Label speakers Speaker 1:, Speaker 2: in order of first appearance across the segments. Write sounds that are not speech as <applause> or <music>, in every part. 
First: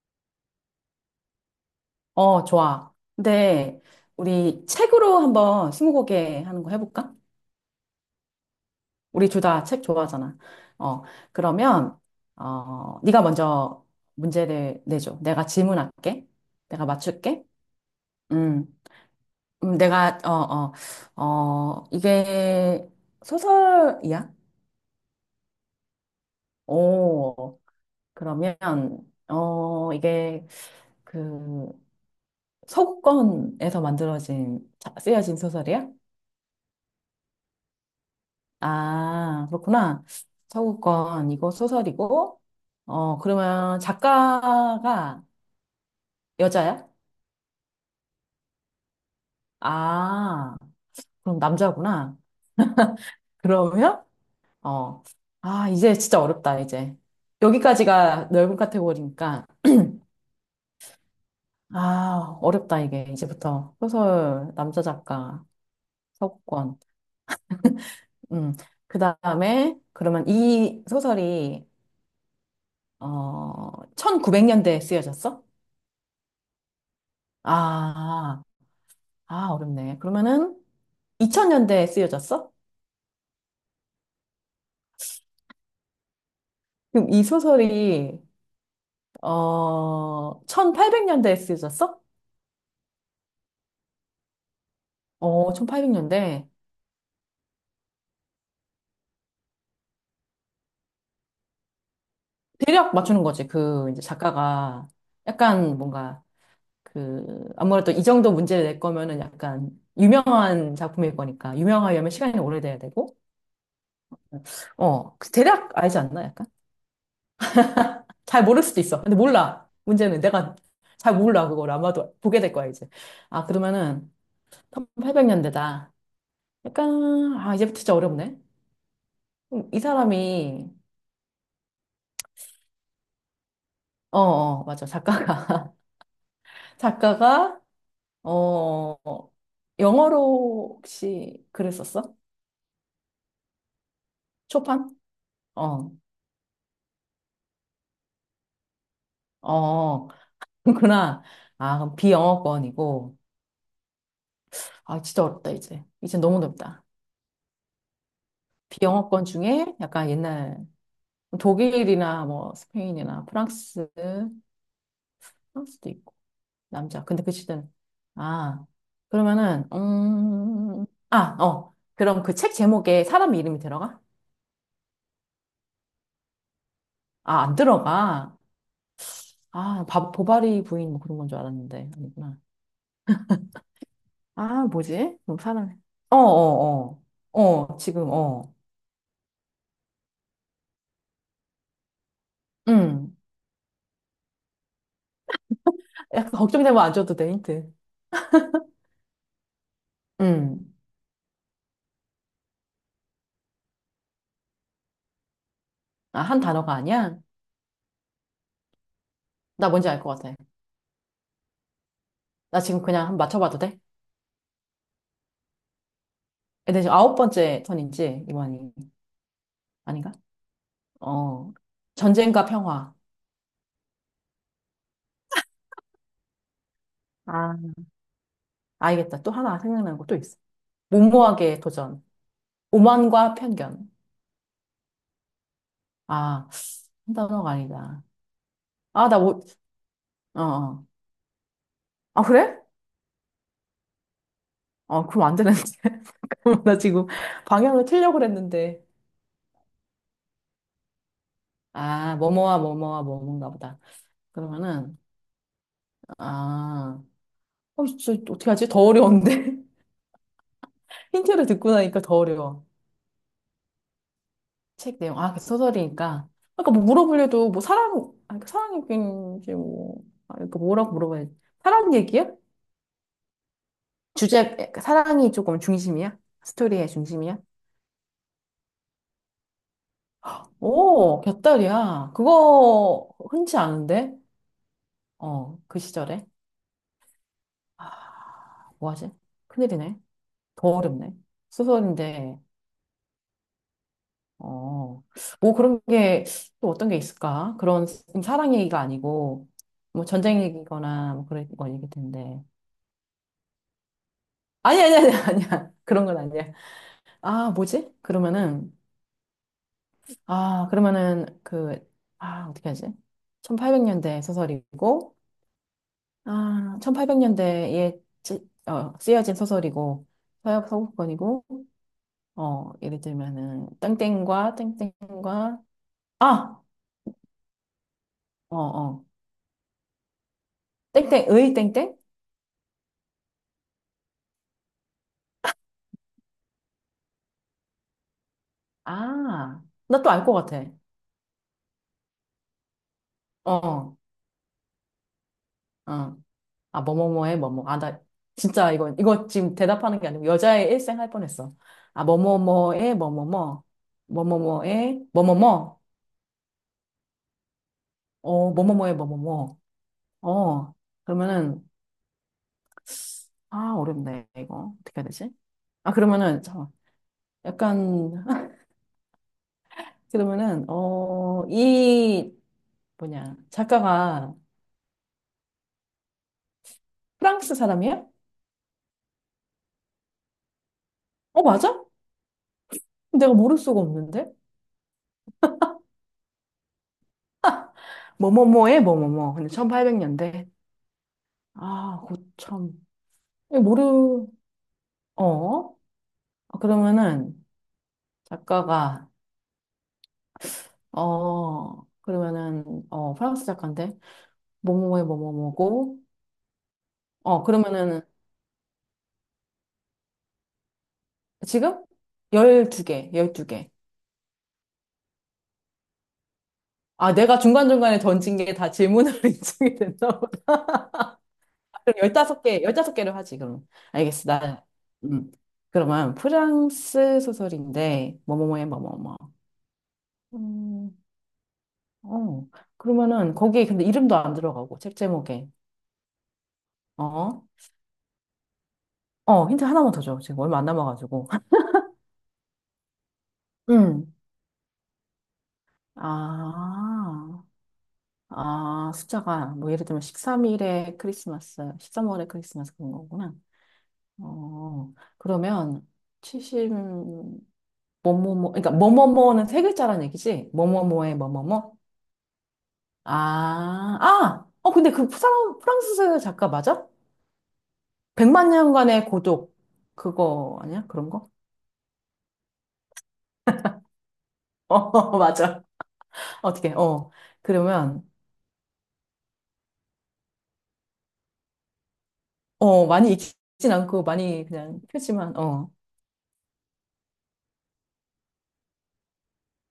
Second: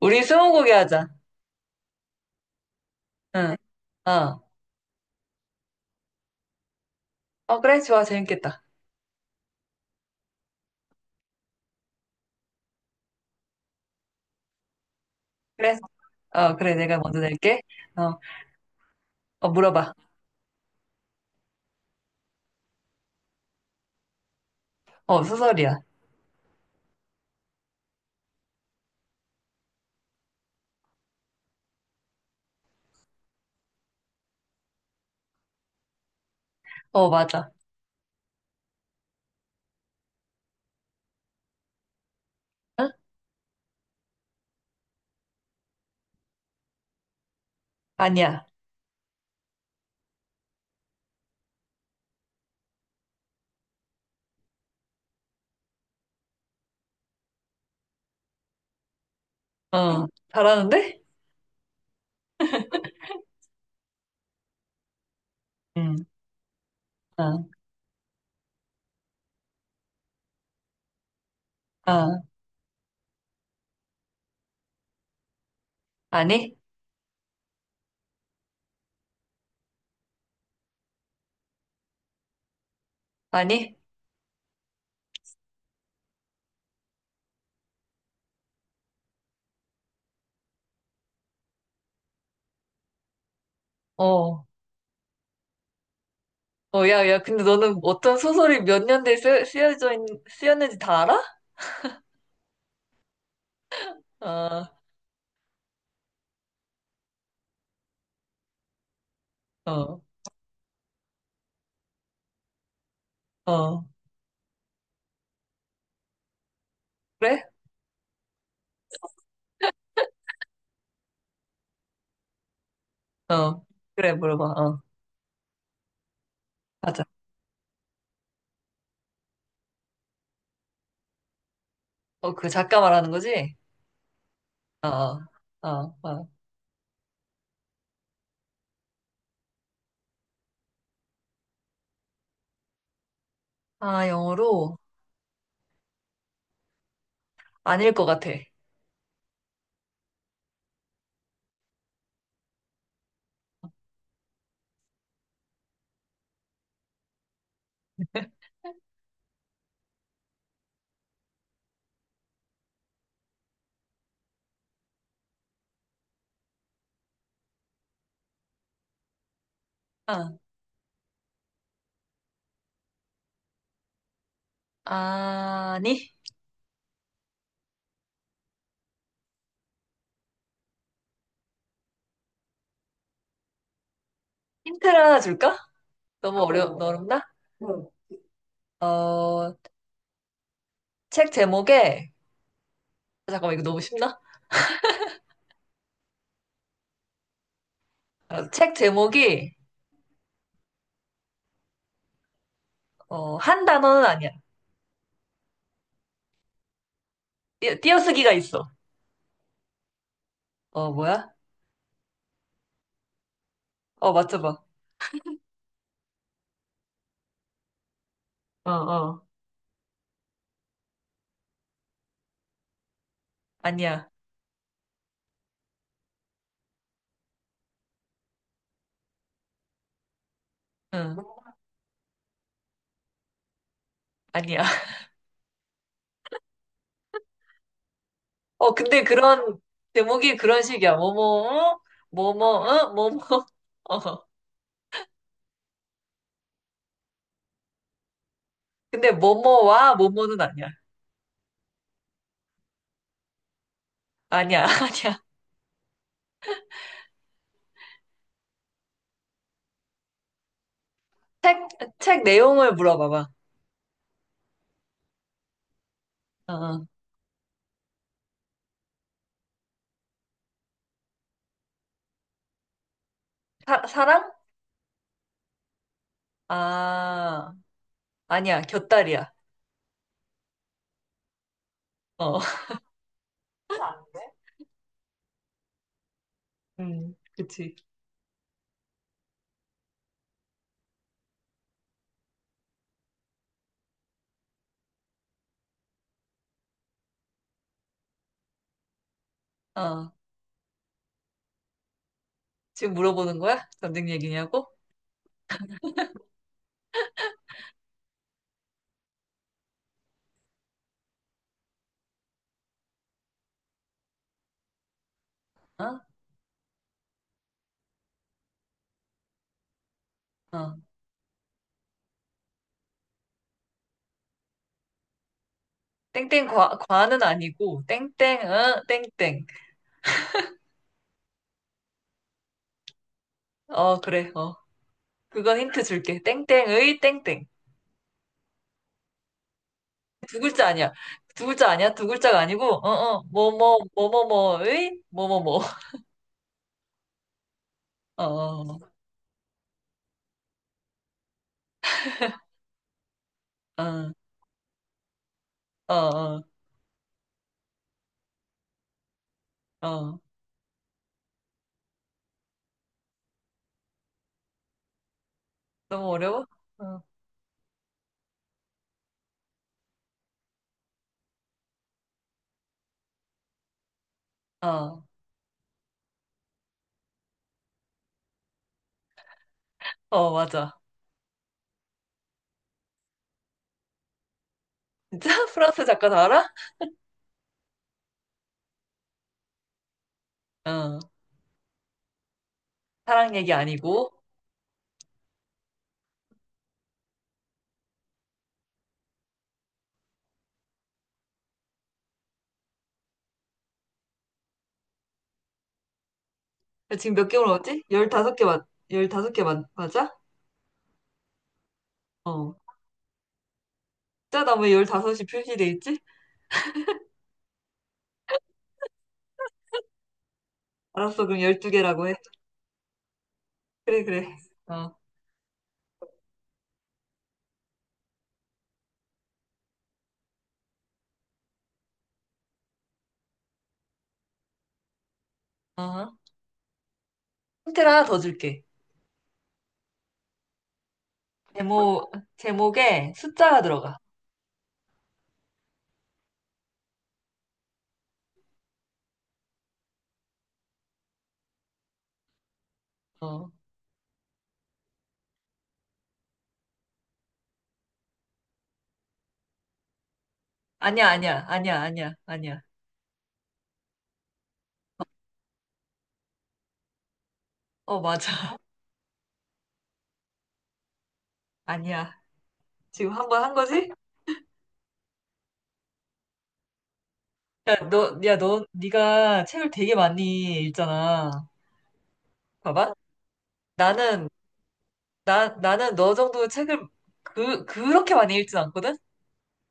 Speaker 1: 우리 스무고개 하자.
Speaker 2: 어, 좋아.
Speaker 1: 응.
Speaker 2: 근데
Speaker 1: 어.
Speaker 2: 우리 책으로 한번 스무고개 하는 거 해볼까?
Speaker 1: 어, 그래. 좋아. 재밌겠다.
Speaker 2: 우리 둘 다 책 좋아하잖아. 어, 그러면 네가 먼저 문제를 내줘. 내가
Speaker 1: 그래.
Speaker 2: 질문할게.
Speaker 1: 어, 그래.
Speaker 2: 내가
Speaker 1: 내가 먼저
Speaker 2: 맞출게.
Speaker 1: 낼게. 어,
Speaker 2: 음,
Speaker 1: 어, 물어봐.
Speaker 2: 내가 이게 소설이야?
Speaker 1: 어, 소설이야.
Speaker 2: 오, 그러면 이게 그 서구권에서 만들어진 쓰여진 소설이야?
Speaker 1: 어, 맞아.
Speaker 2: 아, 그렇구나. 서구권, 이거 소설이고,
Speaker 1: 응?
Speaker 2: 그러면 작가가 여자야?
Speaker 1: 아니야.
Speaker 2: 아, 그럼 남자구나. 그러면, 어, 이제 진짜 어렵다, 이제. 여기까지가 넓은 카테고리니까,
Speaker 1: 어, 잘하는데?
Speaker 2: 아, 어렵다,
Speaker 1: <laughs>
Speaker 2: 이게. 이제부터. 소설, 남자 작가,
Speaker 1: 응.
Speaker 2: 서구권.
Speaker 1: 어,
Speaker 2: 음, 그 다음에, 그러면 이 소설이,
Speaker 1: 어.
Speaker 2: 1900년대에 쓰여졌어?
Speaker 1: 아니?
Speaker 2: 아, 아, 어렵네. 그러면은, 2000년대에 쓰여졌어?
Speaker 1: 아니?
Speaker 2: 그럼 이 소설이, 1800년대에 쓰여졌어?
Speaker 1: 어.
Speaker 2: 어, 1800년대.
Speaker 1: 어, 야, 야, 근데 너는 어떤 소설이 몇 년대에 쓰였는지 다 알아?
Speaker 2: 대략 맞추는 거지. 그, 이제
Speaker 1: 어,
Speaker 2: 작가가 약간 뭔가, 그, 아무래도 이 정도 문제를 낼 거면은 약간
Speaker 1: 어,
Speaker 2: 유명한 작품일 거니까. 유명하려면 시간이 오래돼야 되고.
Speaker 1: 어.
Speaker 2: 그 대략 알지 않나? 약간?
Speaker 1: 그래?
Speaker 2: 잘 모를 수도 있어. 근데 몰라. 문제는 내가 잘 몰라. 그걸 아마도 보게 될 거야, 이제. 아,
Speaker 1: 어.
Speaker 2: 그러면은
Speaker 1: 그래, 물어봐. 어.
Speaker 2: 1800년대다.
Speaker 1: 맞아.
Speaker 2: 약간, 아, 이제부터 진짜 어렵네. 이 사람이,
Speaker 1: 어, 그 작가 말하는 거지?
Speaker 2: 맞아.
Speaker 1: 어, 어,
Speaker 2: 작가가, <laughs>
Speaker 1: 어. 어.
Speaker 2: 작가가, 어, 영어로 혹시 글을 썼어?
Speaker 1: 아, 영어로?
Speaker 2: 초판? 어,
Speaker 1: 아닐 것 같아.
Speaker 2: 어, <laughs> 그렇구나. 아, 그럼 비영어권이고. 아, 진짜 어렵다, 이제. 이제 너무 어렵다. 비영어권 중에 약간 옛날 독일이나 뭐 스페인이나 프랑스, 프랑스도 있고, 남자. 근데 그 시대는, 아, 그러면은,
Speaker 1: 아,
Speaker 2: 그럼 그 책 제목에 사람 이름이 들어가?
Speaker 1: 아니?
Speaker 2: 아, 안 들어가. 아, 보바리 부인 뭐 그런 건 줄 알았는데. 아니구나. 아,
Speaker 1: 힌트를
Speaker 2: 뭐지?
Speaker 1: 하나
Speaker 2: 뭐
Speaker 1: 줄까?
Speaker 2: 사람. 어,
Speaker 1: 너무
Speaker 2: 어,
Speaker 1: 어렵나?
Speaker 2: 어. 어, 지금, 어.
Speaker 1: 어, 어, 책 제목에,
Speaker 2: 음.
Speaker 1: 잠깐만, 이거 너무 쉽나?
Speaker 2: 약간 걱정되면 안 줘도 돼, 힌트.
Speaker 1: 어, 책 제목이,
Speaker 2: 음.
Speaker 1: 어, 한 단어는 아니야.
Speaker 2: 아, 한 단어가 아니야?
Speaker 1: 띄어쓰기가 있어.
Speaker 2: 나 뭔지 알 것 같아.
Speaker 1: 어, 뭐야?
Speaker 2: 나 지금 그냥 한번 맞춰봐도 돼?
Speaker 1: 어, 맞춰봐.
Speaker 2: 근데 지금 아홉 번째 턴인지, 이거
Speaker 1: 어, 어.
Speaker 2: 아닌가? 어. 전쟁과 평화.
Speaker 1: 아니야.
Speaker 2: 아, 알겠다. 또 하나 생각나는 거 또 있어.
Speaker 1: 응,
Speaker 2: 무모하게 도전. 오만과 편견.
Speaker 1: 아니야. <laughs>
Speaker 2: 아, 한 단어가 아니다.
Speaker 1: 어, 근데
Speaker 2: 아, 나 못,
Speaker 1: 그런, 제목이
Speaker 2: 어,
Speaker 1: 그런
Speaker 2: 어.
Speaker 1: 식이야. 뭐뭐, 응?
Speaker 2: 아, 그래?
Speaker 1: 뭐뭐, 응? 뭐뭐. <laughs> 어.
Speaker 2: 아, 그럼 안 되는데. <laughs> 그럼 나 지금 방향을 틀려고 그랬는데.
Speaker 1: 근데 뭐뭐와 뭐뭐는 아니야.
Speaker 2: 아, 뭐뭐와 뭐뭐와 뭐뭔가 보다.
Speaker 1: 아니야, <laughs>
Speaker 2: 그러면은,
Speaker 1: 아니야.
Speaker 2: 아, 진짜 어떻게 하지? 더 어려운데? <laughs> 힌트를
Speaker 1: 책,
Speaker 2: 듣고 나니까 더
Speaker 1: 책
Speaker 2: 어려워.
Speaker 1: 내용을 물어봐봐.
Speaker 2: 책 내용. 아, 그 소설이니까.
Speaker 1: 어.
Speaker 2: 아까 뭐
Speaker 1: 어.
Speaker 2: 물어보려도 뭐 사랑, 아, 그 사랑 얘기인지 뭐, 아, 그러니까 뭐라고 물어봐야지. 사랑 얘기야?
Speaker 1: 사랑?
Speaker 2: 주제, 사랑이 조금 중심이야? 스토리의 중심이야?
Speaker 1: 아, 아니야. 곁다리야.
Speaker 2: 오, 곁다리야.
Speaker 1: 어, <laughs>
Speaker 2: 그거 흔치 않은데? 어, 그 시절에.
Speaker 1: 그치.
Speaker 2: 아, 뭐하지? 큰일이네. 더 어렵네. 소설인데, 어, 뭐 그런 게 또 어떤 게 있을까? 그런 사랑 얘기가 아니고, 뭐
Speaker 1: 어.
Speaker 2: 전쟁 얘기거나 뭐 그런 건 얘기일 텐데.
Speaker 1: 지금 물어보는 거야? 전쟁 얘기냐고?
Speaker 2: 아니, 아니, 아니, <laughs> 아니야. 그런 건 아니야. 아, 뭐지? 그러면은, 아, 그러면은 그, 아, 어떻게 하지? 1800년대 소설이고,
Speaker 1: 어,
Speaker 2: 아, 1800년대에 쓰여진 소설이고, 서역
Speaker 1: 어.
Speaker 2: 서구권이고, 어, 예를 들면은, 땡땡과, 땡땡과,
Speaker 1: 땡땡
Speaker 2: 아!
Speaker 1: 과는 아니고, 땡땡,
Speaker 2: 어,
Speaker 1: 어,
Speaker 2: 어.
Speaker 1: 땡땡.
Speaker 2: 땡땡의 땡땡?
Speaker 1: 어, 그래, 어. 그건 힌트 줄게. 땡땡의 땡땡.
Speaker 2: 아, 나 또 알 것
Speaker 1: 두
Speaker 2: 같아.
Speaker 1: 글자 아니야. 두 글자 아니야. 두 글자가 아니고, 어, 어, 뭐,
Speaker 2: 어,
Speaker 1: 뭐,
Speaker 2: 어.
Speaker 1: 뭐, 뭐, 뭐의, 뭐, 뭐, 뭐.
Speaker 2: 어. 아, 뭐뭐뭐의 뭐뭐. 아, 나
Speaker 1: 어,
Speaker 2: 진짜
Speaker 1: 어,
Speaker 2: 이거 지금 대답하는 게 아니고 여자의 일생 할 뻔했어. 아, 뭐뭐뭐의 뭐뭐뭐.
Speaker 1: 어,
Speaker 2: 뭐뭐뭐의 뭐뭐뭐.
Speaker 1: 어, 어.
Speaker 2: 어, 뭐뭐뭐의 뭐뭐뭐.
Speaker 1: 어.
Speaker 2: 어, 그러면은, 어렵네, 이거. 어떻게 해야 되지? 아,
Speaker 1: 너무
Speaker 2: 그러면은,
Speaker 1: 어려워?
Speaker 2: 잠깐만.
Speaker 1: 어,
Speaker 2: 약간, <laughs> 그러면은, 어, 이, 뭐냐, 작가가
Speaker 1: 어,
Speaker 2: 프랑스 사람이야?
Speaker 1: 어, 맞아.
Speaker 2: 어, 맞아? 내가 모를 수가 없는데?
Speaker 1: 진짜? <laughs> 프랑스 작가 다 알아?
Speaker 2: 뭐뭐뭐에 뭐뭐뭐. 근데 1800년대.
Speaker 1: 어.
Speaker 2: 아, 고참.
Speaker 1: 사랑 얘기
Speaker 2: 이거
Speaker 1: 아니고.
Speaker 2: 모르, 어? 아, 그러면은, 작가가, 프랑스 작가인데, 뭐뭐뭐에 뭐뭐뭐고,
Speaker 1: 지금 몇 개월 왔지?
Speaker 2: 그러면은,
Speaker 1: 15개 맞, 열다섯 개 맞아?
Speaker 2: 지금?
Speaker 1: 어.
Speaker 2: 12개.
Speaker 1: 진짜 나왜 15이 표시돼 있지?
Speaker 2: 아, 내가 중간중간에 던진 게 다 질문으로 <laughs> 인증이 됐나.
Speaker 1: 알았어, 그럼
Speaker 2: 그럼
Speaker 1: 12개라고 해.
Speaker 2: 15개를 하지, 그럼.
Speaker 1: 그래,
Speaker 2: 알겠어.
Speaker 1: 그래.
Speaker 2: 나,
Speaker 1: 어,
Speaker 2: 음. 그러면 프랑스 소설인데, 뭐뭐뭐에 뭐뭐뭐. 음, 어. 그러면은, 거기에 근데 이름도 안 들어가고, 책 제목에.
Speaker 1: 어.
Speaker 2: 어?
Speaker 1: 힌트를 하나 더 줄게.
Speaker 2: 어, 힌트 하나만 더 줘. 지금 얼마 안 남아가지고. <laughs>
Speaker 1: 제목에 숫자가 들어가.
Speaker 2: 음. 아, 아, 숫자가, 뭐, 예를 들면 13일에 크리스마스, 십삼월에 크리스마스 그런 거구나.
Speaker 1: 어.
Speaker 2: 어, 그러면 70, 뭐뭐뭐, 그러니까 뭐뭐뭐는 세 글자란 얘기지?
Speaker 1: 아니야,
Speaker 2: 뭐뭐뭐의
Speaker 1: 아니야,
Speaker 2: 뭐뭐뭐?
Speaker 1: 아니야, 아니야, 아니야.
Speaker 2: 아! 어, 근데 그 프랑스 작가 맞아?
Speaker 1: 어,
Speaker 2: 백만
Speaker 1: 맞아.
Speaker 2: 년간의 고독. 그거 아니야? 그런 거?
Speaker 1: <laughs> 아니야. 지금 한 번 한 거지?
Speaker 2: <laughs> 어, 맞아. 어떻게, 어. 그러면,
Speaker 1: 네가 책을 되게 많이 읽잖아.
Speaker 2: 어,
Speaker 1: 봐봐.
Speaker 2: 많이 익진 않고
Speaker 1: 나는,
Speaker 2: 많이 그냥 표지만,
Speaker 1: 나,
Speaker 2: 어.
Speaker 1: 나는 너 정도 책을 그렇게 많이 읽진 않거든?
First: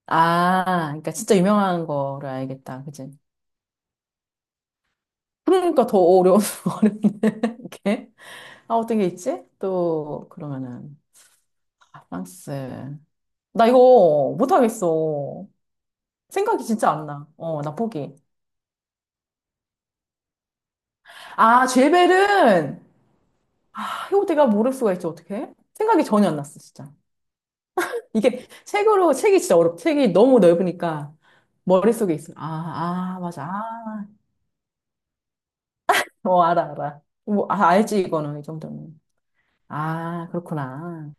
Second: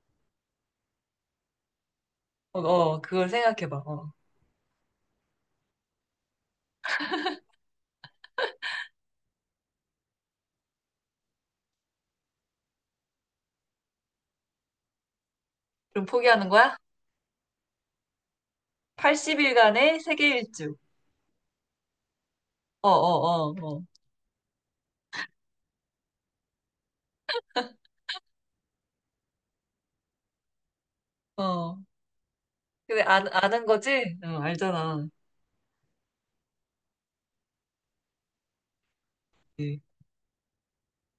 Speaker 2: 아, 그러니까 진짜 유명한 거를
Speaker 1: 어,
Speaker 2: 알겠다.
Speaker 1: 어,
Speaker 2: 그치?
Speaker 1: 그걸 생각해봐. 어.
Speaker 2: 그러니까 더 어려운, <laughs> 어렵네. 이렇게. 아, 어떤 게 있지? 또, 그러면은, 아, 프랑스. 나 이거 못하겠어.
Speaker 1: 그럼 포기하는
Speaker 2: 생각이
Speaker 1: 거야?
Speaker 2: 진짜 안 나. 어, 나 포기.
Speaker 1: 80일간의 세계 일주.
Speaker 2: 아, 죄벨은,
Speaker 1: 어, 어, 어,
Speaker 2: 아, 이거 내가 모를 수가 있지, 어떡해? 생각이 전혀 안 났어, 진짜. 이게 책으로, 책이 너무 넓으니까
Speaker 1: 어, 어.
Speaker 2: 머릿속에 있어.
Speaker 1: 근데
Speaker 2: 아, 아,
Speaker 1: 아,
Speaker 2: 맞아.
Speaker 1: 아는
Speaker 2: 아,
Speaker 1: 거지? 어, 알잖아.
Speaker 2: 어, 알아. 뭐, 아, 알지, 이거는, 이 정도면.
Speaker 1: 예.
Speaker 2: 아, 그렇구나.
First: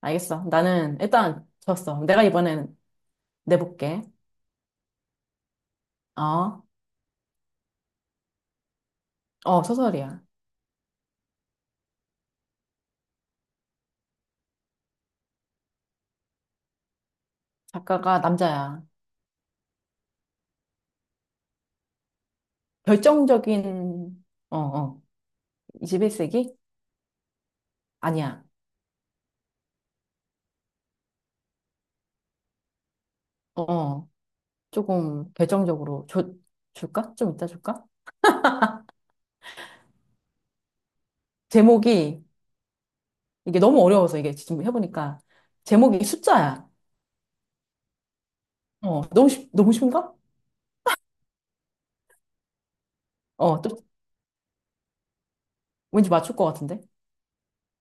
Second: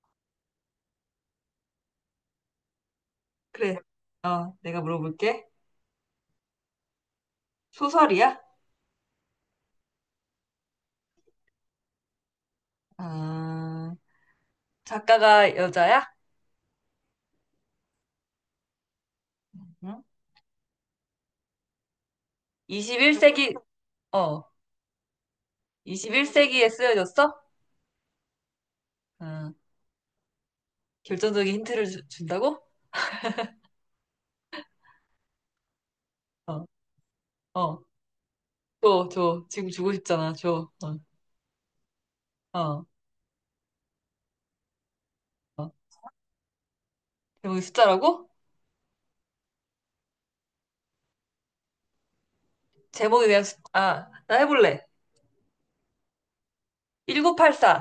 Speaker 2: 알겠어. 나는 일단 졌어. 내가 이번엔
Speaker 1: 그래.
Speaker 2: 내볼게.
Speaker 1: 어, 내가 물어볼게.
Speaker 2: 어,
Speaker 1: 소설이야?
Speaker 2: 어, 소설이야.
Speaker 1: 아, 작가가 여자야?
Speaker 2: 작가가 남자야.
Speaker 1: 응? 21세기,
Speaker 2: 결정적인,
Speaker 1: 어,
Speaker 2: 어, 어, 21세기?
Speaker 1: 21세기에 쓰여졌어?
Speaker 2: 아니야.
Speaker 1: 아, 결정적인 힌트를 준다고?
Speaker 2: 어. 어. 조금 결정적으로 줘,
Speaker 1: 어,
Speaker 2: 줄까? 좀 이따
Speaker 1: 어.
Speaker 2: 줄까?
Speaker 1: 줘, 줘. 지금 주고 싶잖아. 줘.
Speaker 2: 제목이
Speaker 1: 어, 어,
Speaker 2: 이게 너무 어려워서 이게 지금 해보니까
Speaker 1: 어.
Speaker 2: 제목이 숫자야.
Speaker 1: 제목이 숫자라고?
Speaker 2: 어, 너무 쉬운가?
Speaker 1: 제목에 대한 숫,
Speaker 2: 어, 또
Speaker 1: 아, 나 해볼래.
Speaker 2: 왠지 맞출 것 같은데?
Speaker 1: 1984.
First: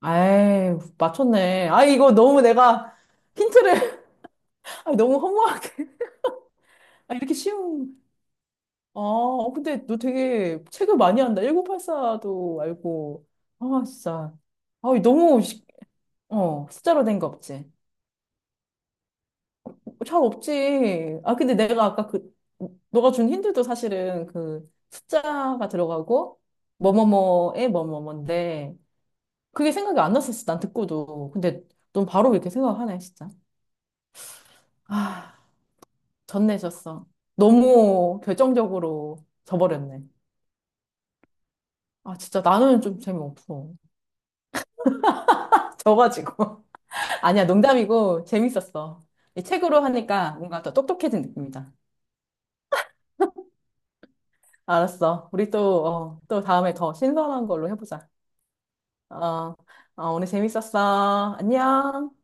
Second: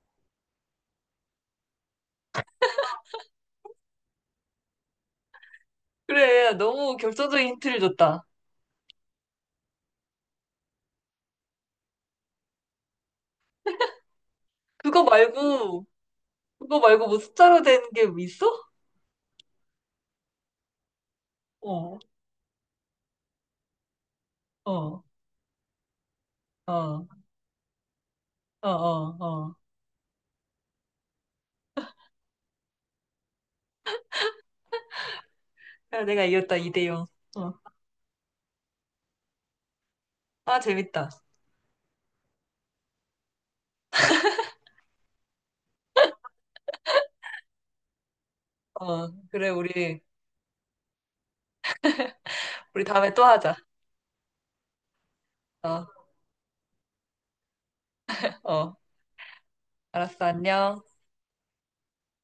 Speaker 2: 아이, 맞췄네. 아, 이거 너무 내가 힌트를 <laughs> 아, 너무 허무하게.
Speaker 1: 그래, 너무
Speaker 2: 아, 이렇게
Speaker 1: 결정적인 힌트를
Speaker 2: 쉬운.
Speaker 1: 줬다.
Speaker 2: 아, 어, 근데 너 되게 책을 많이 한다. 1984도 알고. 아, 진짜. 아,
Speaker 1: 그거 말고,
Speaker 2: 어,
Speaker 1: 그거
Speaker 2: 숫자로
Speaker 1: 말고 뭐
Speaker 2: 된 거
Speaker 1: 숫자로
Speaker 2: 없지?
Speaker 1: 된 게 있어?
Speaker 2: 어, 잘 없지. 아, 근데 내가
Speaker 1: 어,
Speaker 2: 아까 그, 너가 준 힌트도 사실은 그
Speaker 1: 어,
Speaker 2: 숫자가 들어가고,
Speaker 1: 어,
Speaker 2: 뭐뭐뭐에
Speaker 1: 어,
Speaker 2: 뭐뭐뭔데,
Speaker 1: 어, 어.
Speaker 2: 그게 생각이 안 났었어, 난 듣고도. 근데 넌 바로 이렇게 생각하네, 진짜. 아,
Speaker 1: 야, 내가 이겼다, 2대 0.
Speaker 2: 전내셨어.
Speaker 1: 어.
Speaker 2: 너무 결정적으로 져버렸네.
Speaker 1: 아, 재밌다.
Speaker 2: 아, 진짜 나는 좀 재미없어. 져가지고. <laughs> 아니야, 농담이고, 재밌었어.
Speaker 1: 어,
Speaker 2: 이
Speaker 1: 그래,
Speaker 2: 책으로
Speaker 1: 우리,
Speaker 2: 하니까 뭔가 더 똑똑해진 느낌이다.
Speaker 1: 우리 다음에 또 하자.
Speaker 2: 알았어. 우리
Speaker 1: 어,
Speaker 2: 또, 어, 또 다음에 더 신선한 걸로 해보자.
Speaker 1: 어.
Speaker 2: 어, 어,
Speaker 1: 알았어,
Speaker 2: 오늘
Speaker 1: 안녕.
Speaker 2: 재밌었어. 안녕.